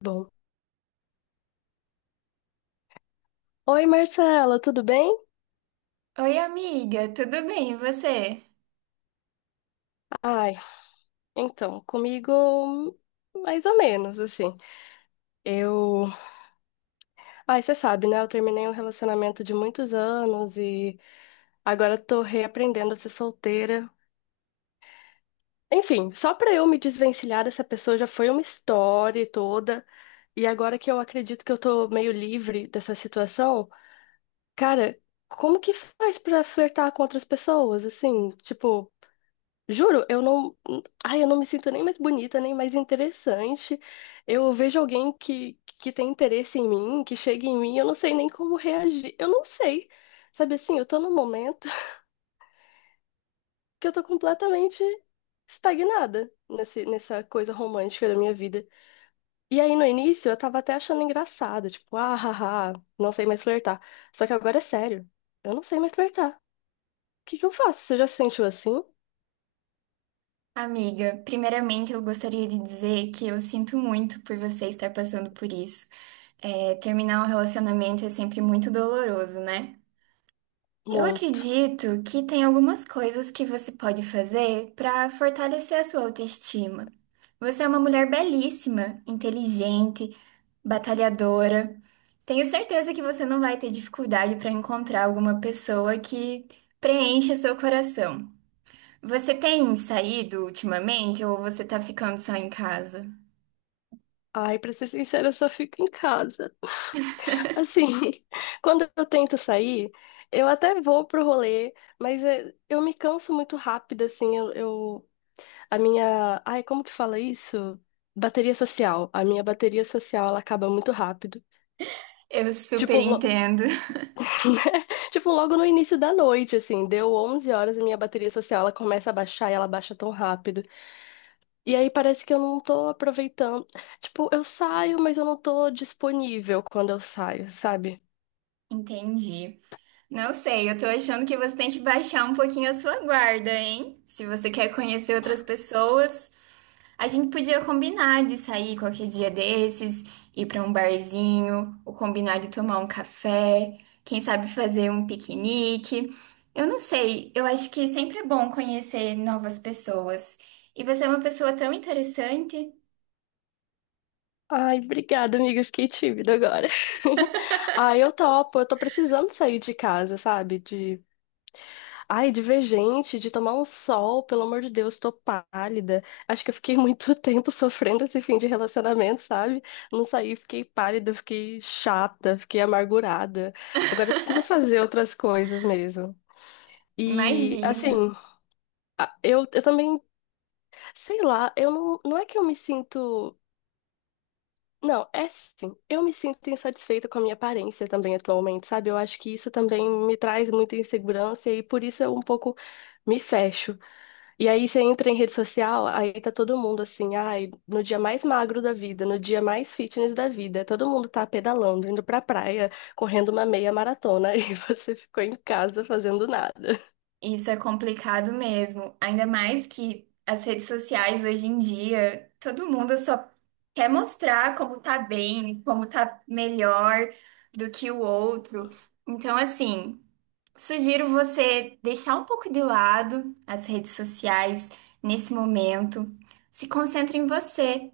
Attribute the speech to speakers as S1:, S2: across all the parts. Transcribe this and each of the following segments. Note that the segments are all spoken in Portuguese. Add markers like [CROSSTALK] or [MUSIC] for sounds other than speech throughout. S1: Bom. Oi, Marcela, tudo bem?
S2: Oi, amiga, tudo bem? E você?
S1: Ai, então, comigo mais ou menos, assim. Eu, Ai, você sabe, né? Eu terminei um relacionamento de muitos anos e agora tô reaprendendo a ser solteira. Enfim, só pra eu me desvencilhar dessa pessoa já foi uma história e toda. E agora que eu acredito que eu tô meio livre dessa situação, cara, como que faz pra flertar com outras pessoas, assim? Tipo, juro, eu não. Ai, eu não me sinto nem mais bonita, nem mais interessante. Eu vejo alguém que tem interesse em mim, que chega em mim, eu não sei nem como reagir. Eu não sei. Sabe assim, eu tô num momento [LAUGHS] que eu tô completamente estagnada nessa coisa romântica da minha vida. E aí, no início, eu tava até achando engraçado, tipo, ah, haha, não sei mais flertar. Só que agora é sério, eu não sei mais flertar. O que que eu faço? Você já se sentiu assim?
S2: Amiga, primeiramente eu gostaria de dizer que eu sinto muito por você estar passando por isso. É, terminar um relacionamento é sempre muito doloroso, né? Eu
S1: Muito.
S2: acredito que tem algumas coisas que você pode fazer para fortalecer a sua autoestima. Você é uma mulher belíssima, inteligente, batalhadora. Tenho certeza que você não vai ter dificuldade para encontrar alguma pessoa que preencha seu coração. Você tem saído ultimamente ou você tá ficando só em casa?
S1: Ai, pra ser sincera, eu só fico em casa. Assim, [LAUGHS] quando eu tento sair, eu até vou pro rolê, mas é, eu me canso muito rápido, assim, ai, como que fala isso? Bateria social. A minha bateria social, ela acaba muito rápido.
S2: Eu
S1: Tipo,
S2: super entendo.
S1: [LAUGHS] Tipo, logo no início da noite, assim, deu 11 horas, a minha bateria social, ela começa a baixar e ela baixa tão rápido. E aí parece que eu não tô aproveitando. Tipo, eu saio, mas eu não tô disponível quando eu saio, sabe?
S2: [LAUGHS] Entendi. Não sei, eu tô achando que você tem que baixar um pouquinho a sua guarda, hein? Se você quer conhecer outras pessoas, a gente podia combinar de sair qualquer dia desses, ir pra um barzinho, ou combinar de tomar um café, quem sabe fazer um piquenique. Eu não sei, eu acho que sempre é bom conhecer novas pessoas. E você é uma pessoa tão interessante.
S1: Ai, obrigada, amiga. Fiquei tímida agora. [LAUGHS] Ai, eu topo. Eu tô precisando sair de casa, sabe? De ver gente, de tomar um sol. Pelo amor de Deus, tô pálida. Acho que eu fiquei muito [LAUGHS] tempo sofrendo esse fim de relacionamento, sabe? Não saí, fiquei pálida, fiquei chata, fiquei amargurada. Agora eu preciso fazer outras coisas mesmo. E,
S2: Imagina.
S1: assim, eu também, sei lá, eu não é que eu me sinto. Não, é sim. Eu me sinto insatisfeita com a minha aparência também atualmente, sabe? Eu acho que isso também me traz muita insegurança e por isso eu um pouco me fecho. E aí você entra em rede social, aí tá todo mundo assim, ai, no dia mais magro da vida, no dia mais fitness da vida, todo mundo tá pedalando, indo pra praia, correndo uma meia maratona [LAUGHS] e você ficou em casa fazendo nada.
S2: Isso é complicado mesmo. Ainda mais que as redes sociais hoje em dia, todo mundo só quer mostrar como tá bem, como tá melhor do que o outro. Então, assim, sugiro você deixar um pouco de lado as redes sociais nesse momento. Se concentre em você.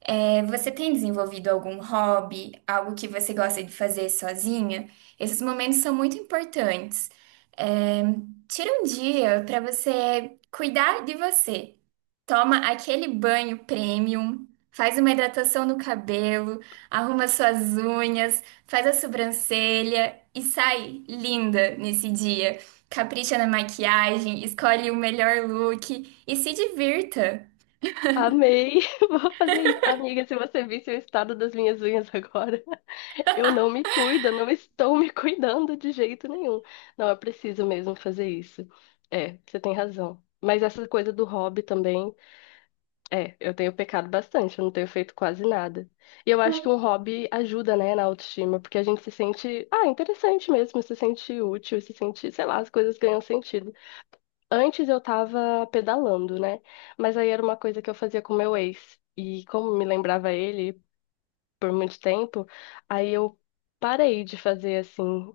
S2: É, você tem desenvolvido algum hobby, algo que você gosta de fazer sozinha? Esses momentos são muito importantes. É, tira um dia para você cuidar de você. Toma aquele banho premium, faz uma hidratação no cabelo, arruma suas unhas, faz a sobrancelha e sai linda nesse dia. Capricha na maquiagem, escolhe o melhor look e se divirta.
S1: Amei, [LAUGHS] vou fazer isso. Amiga, se você visse o estado das minhas unhas agora. Eu não me cuido, não estou me [LAUGHS] cuidando de jeito nenhum. Não, é preciso mesmo fazer isso. É, você tem razão. Mas essa coisa do hobby também, é, eu tenho pecado bastante, eu não tenho feito quase nada. E eu acho que um hobby ajuda, né, na autoestima, porque a gente se sente, ah, interessante mesmo, se sente útil, se sente, sei lá, as coisas ganham sentido. Antes eu tava pedalando, né? Mas aí era uma coisa que eu fazia com meu ex. E como me lembrava ele, por muito tempo, aí eu parei de fazer assim.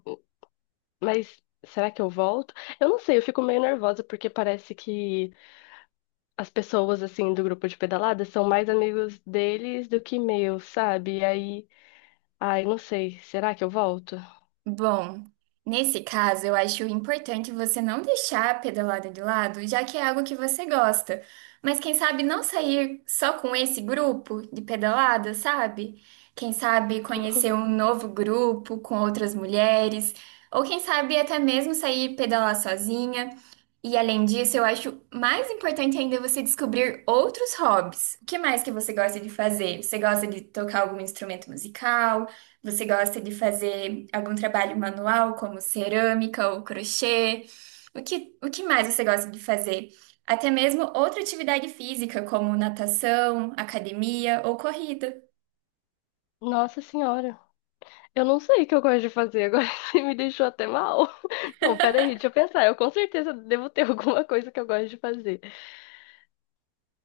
S1: Mas será que eu volto? Eu não sei, eu fico meio nervosa porque parece que as pessoas assim do grupo de pedalada são mais amigos deles do que meus, sabe? E aí, ai, não sei, será que eu volto?
S2: Bom, nesse caso, eu acho importante você não deixar a pedalada de lado, já que é algo que você gosta. Mas quem sabe não sair só com esse grupo de pedalada, sabe? Quem sabe conhecer um
S1: [LAUGHS]
S2: novo grupo com outras mulheres, ou quem sabe até mesmo sair pedalar sozinha. E além disso, eu acho mais importante ainda você descobrir outros hobbies. O que mais que você gosta de fazer? Você gosta de tocar algum instrumento musical? Você gosta de fazer algum trabalho manual, como cerâmica ou crochê? O que mais você gosta de fazer? Até mesmo outra atividade física, como natação, academia ou corrida.
S1: Nossa senhora, eu não sei o que eu gosto de fazer agora, [LAUGHS] você me deixou até mal. [LAUGHS] Não, peraí, deixa eu pensar. Eu com certeza devo ter [LAUGHS] alguma coisa que eu gosto de fazer.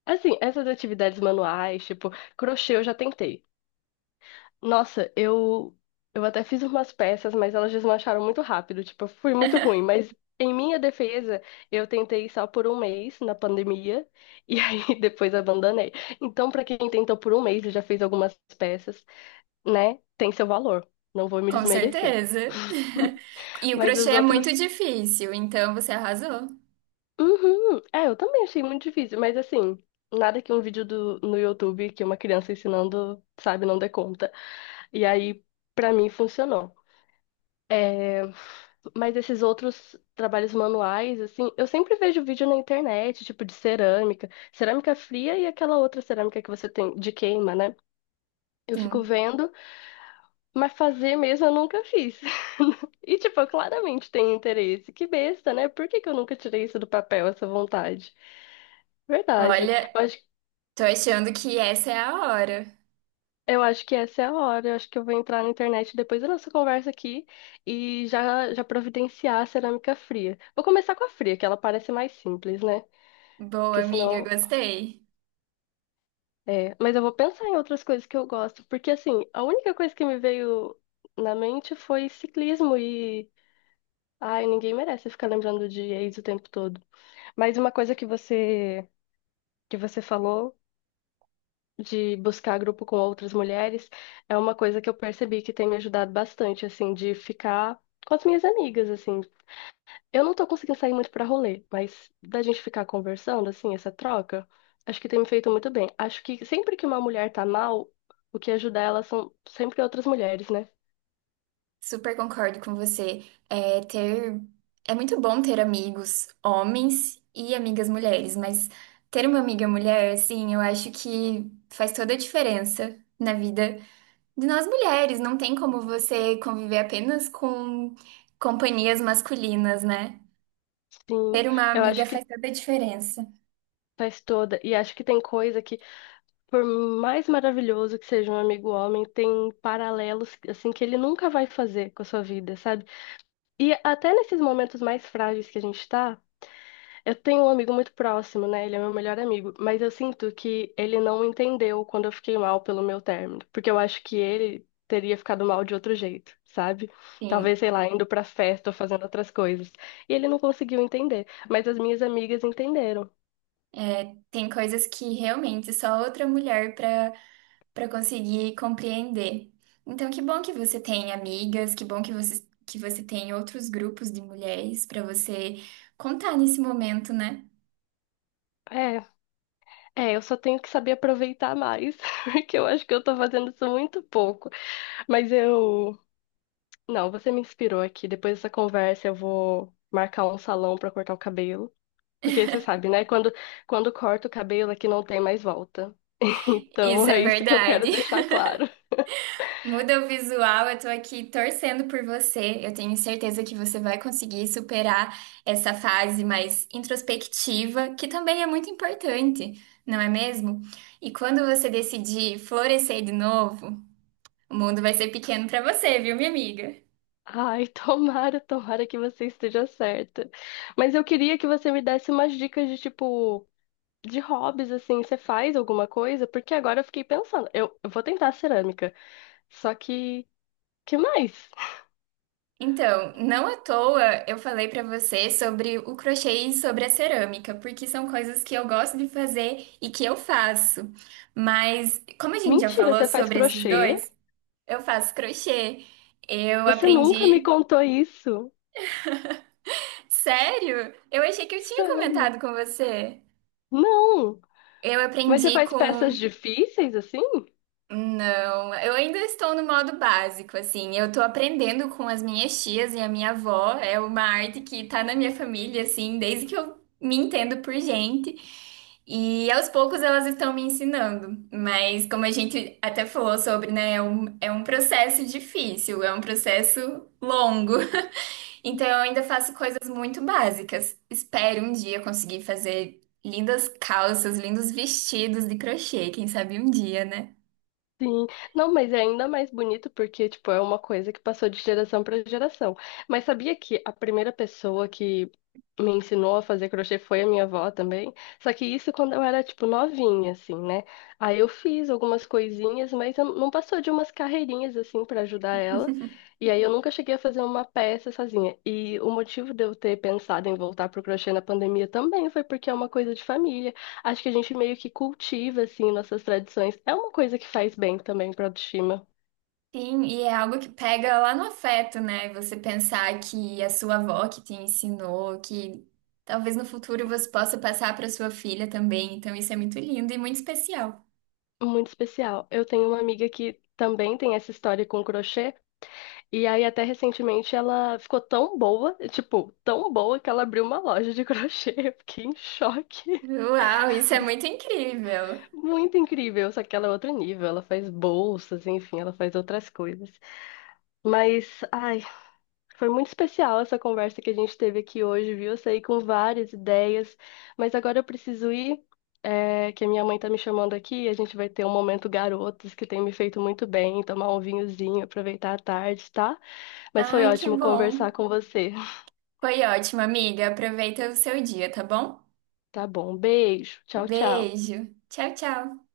S1: Assim, essas atividades manuais, tipo, crochê eu já tentei. Nossa, eu até fiz umas peças, mas elas desmancharam muito rápido, tipo, eu fui muito ruim, mas em minha defesa, eu tentei só por um mês na pandemia e [LAUGHS] aí depois abandonei. Então, pra quem tentou por um mês e já fez algumas peças, né, tem seu valor. Não vou me
S2: Com
S1: desmerecer.
S2: certeza. [LAUGHS]
S1: [LAUGHS]
S2: E o
S1: Mas
S2: crochê
S1: os
S2: é muito
S1: outros.
S2: difícil, então você arrasou.
S1: Uhum. É, eu também achei muito difícil, mas assim, nada que um vídeo no YouTube que uma criança ensinando, sabe, não dê conta. E aí, pra mim, funcionou. É, mas esses outros trabalhos manuais, assim, eu sempre vejo vídeo na internet, tipo de cerâmica, cerâmica fria e aquela outra cerâmica que você tem de queima, né? Eu fico
S2: Sim.
S1: vendo, mas fazer mesmo eu nunca fiz. [LAUGHS] E, tipo, eu claramente tenho interesse. Que besta, né? Por que que eu nunca tirei isso do papel, essa vontade? Verdade.
S2: Olha,
S1: Eu acho,
S2: tô achando que essa é a hora.
S1: eu acho que essa é a hora. Eu acho que eu vou entrar na internet depois da nossa conversa aqui e já, já providenciar a cerâmica fria. Vou começar com a fria, que ela parece mais simples, né?
S2: Boa,
S1: Porque
S2: amiga,
S1: senão.
S2: gostei.
S1: É. Mas eu vou pensar em outras coisas que eu gosto. Porque assim, a única coisa que me veio na mente foi ciclismo e. Ai, ninguém merece ficar lembrando de ex o tempo todo. Mas uma coisa que você falou de buscar grupo com outras mulheres é uma coisa que eu percebi que tem me ajudado bastante, assim, de ficar com as minhas amigas, assim. Eu não tô conseguindo sair muito pra rolê, mas da gente ficar conversando, assim, essa troca, acho que tem me feito muito bem. Acho que sempre que uma mulher tá mal, o que ajuda ela são sempre outras mulheres, né?
S2: Super concordo com você. É, ter... é muito bom ter amigos homens e amigas mulheres, mas ter uma amiga mulher, assim, eu acho que faz toda a diferença na vida de nós mulheres. Não tem como você conviver apenas com companhias masculinas, né?
S1: Sim,
S2: Ter uma
S1: eu
S2: amiga
S1: acho que
S2: faz toda a diferença.
S1: faz toda. E acho que tem coisa que, por mais maravilhoso que seja um amigo homem, tem paralelos, assim, que ele nunca vai fazer com a sua vida, sabe? E até nesses momentos mais frágeis que a gente tá. Eu tenho um amigo muito próximo, né? Ele é meu melhor amigo, mas eu sinto que ele não entendeu quando eu fiquei mal pelo meu término, porque eu acho que ele teria ficado mal de outro jeito, sabe?
S2: Sim,
S1: Talvez, sei lá, indo pra festa ou fazendo outras coisas. E ele não conseguiu entender, mas as minhas amigas entenderam.
S2: tem coisas que realmente só outra mulher para conseguir compreender. Então, que bom que você tem amigas, que bom que você tem outros grupos de mulheres para você contar nesse momento, né?
S1: É, é, eu só tenho que saber aproveitar mais, [LAUGHS] porque eu acho que eu tô fazendo isso muito pouco. Mas eu. Não, você me inspirou aqui. Depois dessa conversa, eu vou marcar um salão pra cortar o cabelo. Porque você sabe, né? Quando corta o cabelo aqui não tem mais volta. [LAUGHS] Então
S2: Isso
S1: é
S2: é
S1: isso que eu quero
S2: verdade.
S1: deixar
S2: [LAUGHS]
S1: claro.
S2: Muda o visual, eu tô aqui torcendo por você. Eu tenho certeza que você vai conseguir superar essa fase mais introspectiva, que também é muito importante, não é mesmo? E quando você decidir florescer de novo, o mundo vai ser pequeno para você, viu, minha amiga?
S1: Ai, tomara, tomara que você esteja certa. Mas eu queria que você me desse umas dicas de tipo, de hobbies, assim, você faz alguma coisa? Porque agora eu fiquei pensando, eu vou tentar cerâmica. Só que mais?
S2: Então, não à toa eu falei pra você sobre o crochê e sobre a cerâmica, porque são coisas que eu gosto de fazer e que eu faço. Mas, como a gente já
S1: Mentira,
S2: falou
S1: você faz
S2: sobre esses
S1: crochê?
S2: dois, eu faço crochê. Eu
S1: Você nunca me
S2: aprendi.
S1: contou isso.
S2: Sério? Eu achei que eu tinha
S1: Sério?
S2: comentado com você.
S1: Não.
S2: Eu
S1: Mas você
S2: aprendi
S1: faz peças
S2: com
S1: difíceis assim?
S2: Não, eu ainda estou no modo básico, assim. Eu tô aprendendo com as minhas tias e a minha avó. É uma arte que tá na minha família, assim, desde que eu me entendo por gente. E aos poucos elas estão me ensinando. Mas como a gente até falou sobre, né, é um processo difícil, é um processo longo. [LAUGHS] Então eu ainda faço coisas muito básicas. Espero um dia conseguir fazer lindas calças, lindos vestidos de crochê, quem sabe um dia, né?
S1: Sim, não, mas é ainda mais bonito porque, tipo, é uma coisa que passou de geração para geração. Mas sabia que a primeira pessoa que me ensinou a fazer crochê foi a minha avó também? Só que isso quando eu era, tipo, novinha, assim, né? Aí eu fiz algumas coisinhas, mas eu não passou de umas carreirinhas, assim, para ajudar ela. E aí eu nunca cheguei a fazer uma peça sozinha. E o motivo de eu ter pensado em voltar pro crochê na pandemia também foi porque é uma coisa de família. Acho que a gente meio que cultiva, assim, nossas tradições. É uma coisa que faz bem também pra autoestima.
S2: Sim, e é algo que pega lá no afeto, né? Você pensar que a sua avó que te ensinou, que talvez no futuro você possa passar para sua filha também. Então isso é muito lindo e muito especial.
S1: Muito especial. Eu tenho uma amiga que também tem essa história com crochê. E aí, até recentemente, ela ficou tão boa, tipo, tão boa que ela abriu uma loja de [LAUGHS] crochê. Eu fiquei em choque.
S2: Uau, isso é muito incrível.
S1: Muito incrível. Só que ela é outro nível. Ela faz bolsas, enfim, ela faz outras coisas. Mas, ai, Foi muito especial essa conversa que a gente teve aqui hoje, viu? Eu saí com várias ideias, mas agora eu preciso ir, é, que a minha mãe tá me chamando aqui, e a gente vai ter um momento garotos que tem me feito muito bem, tomar um vinhozinho, aproveitar a tarde, tá? Mas foi
S2: Ai, que
S1: ótimo
S2: bom.
S1: conversar com você.
S2: Foi ótimo, amiga. Aproveita o seu dia, tá bom?
S1: Tá bom, beijo, tchau, tchau.
S2: Beijo. Tchau, tchau.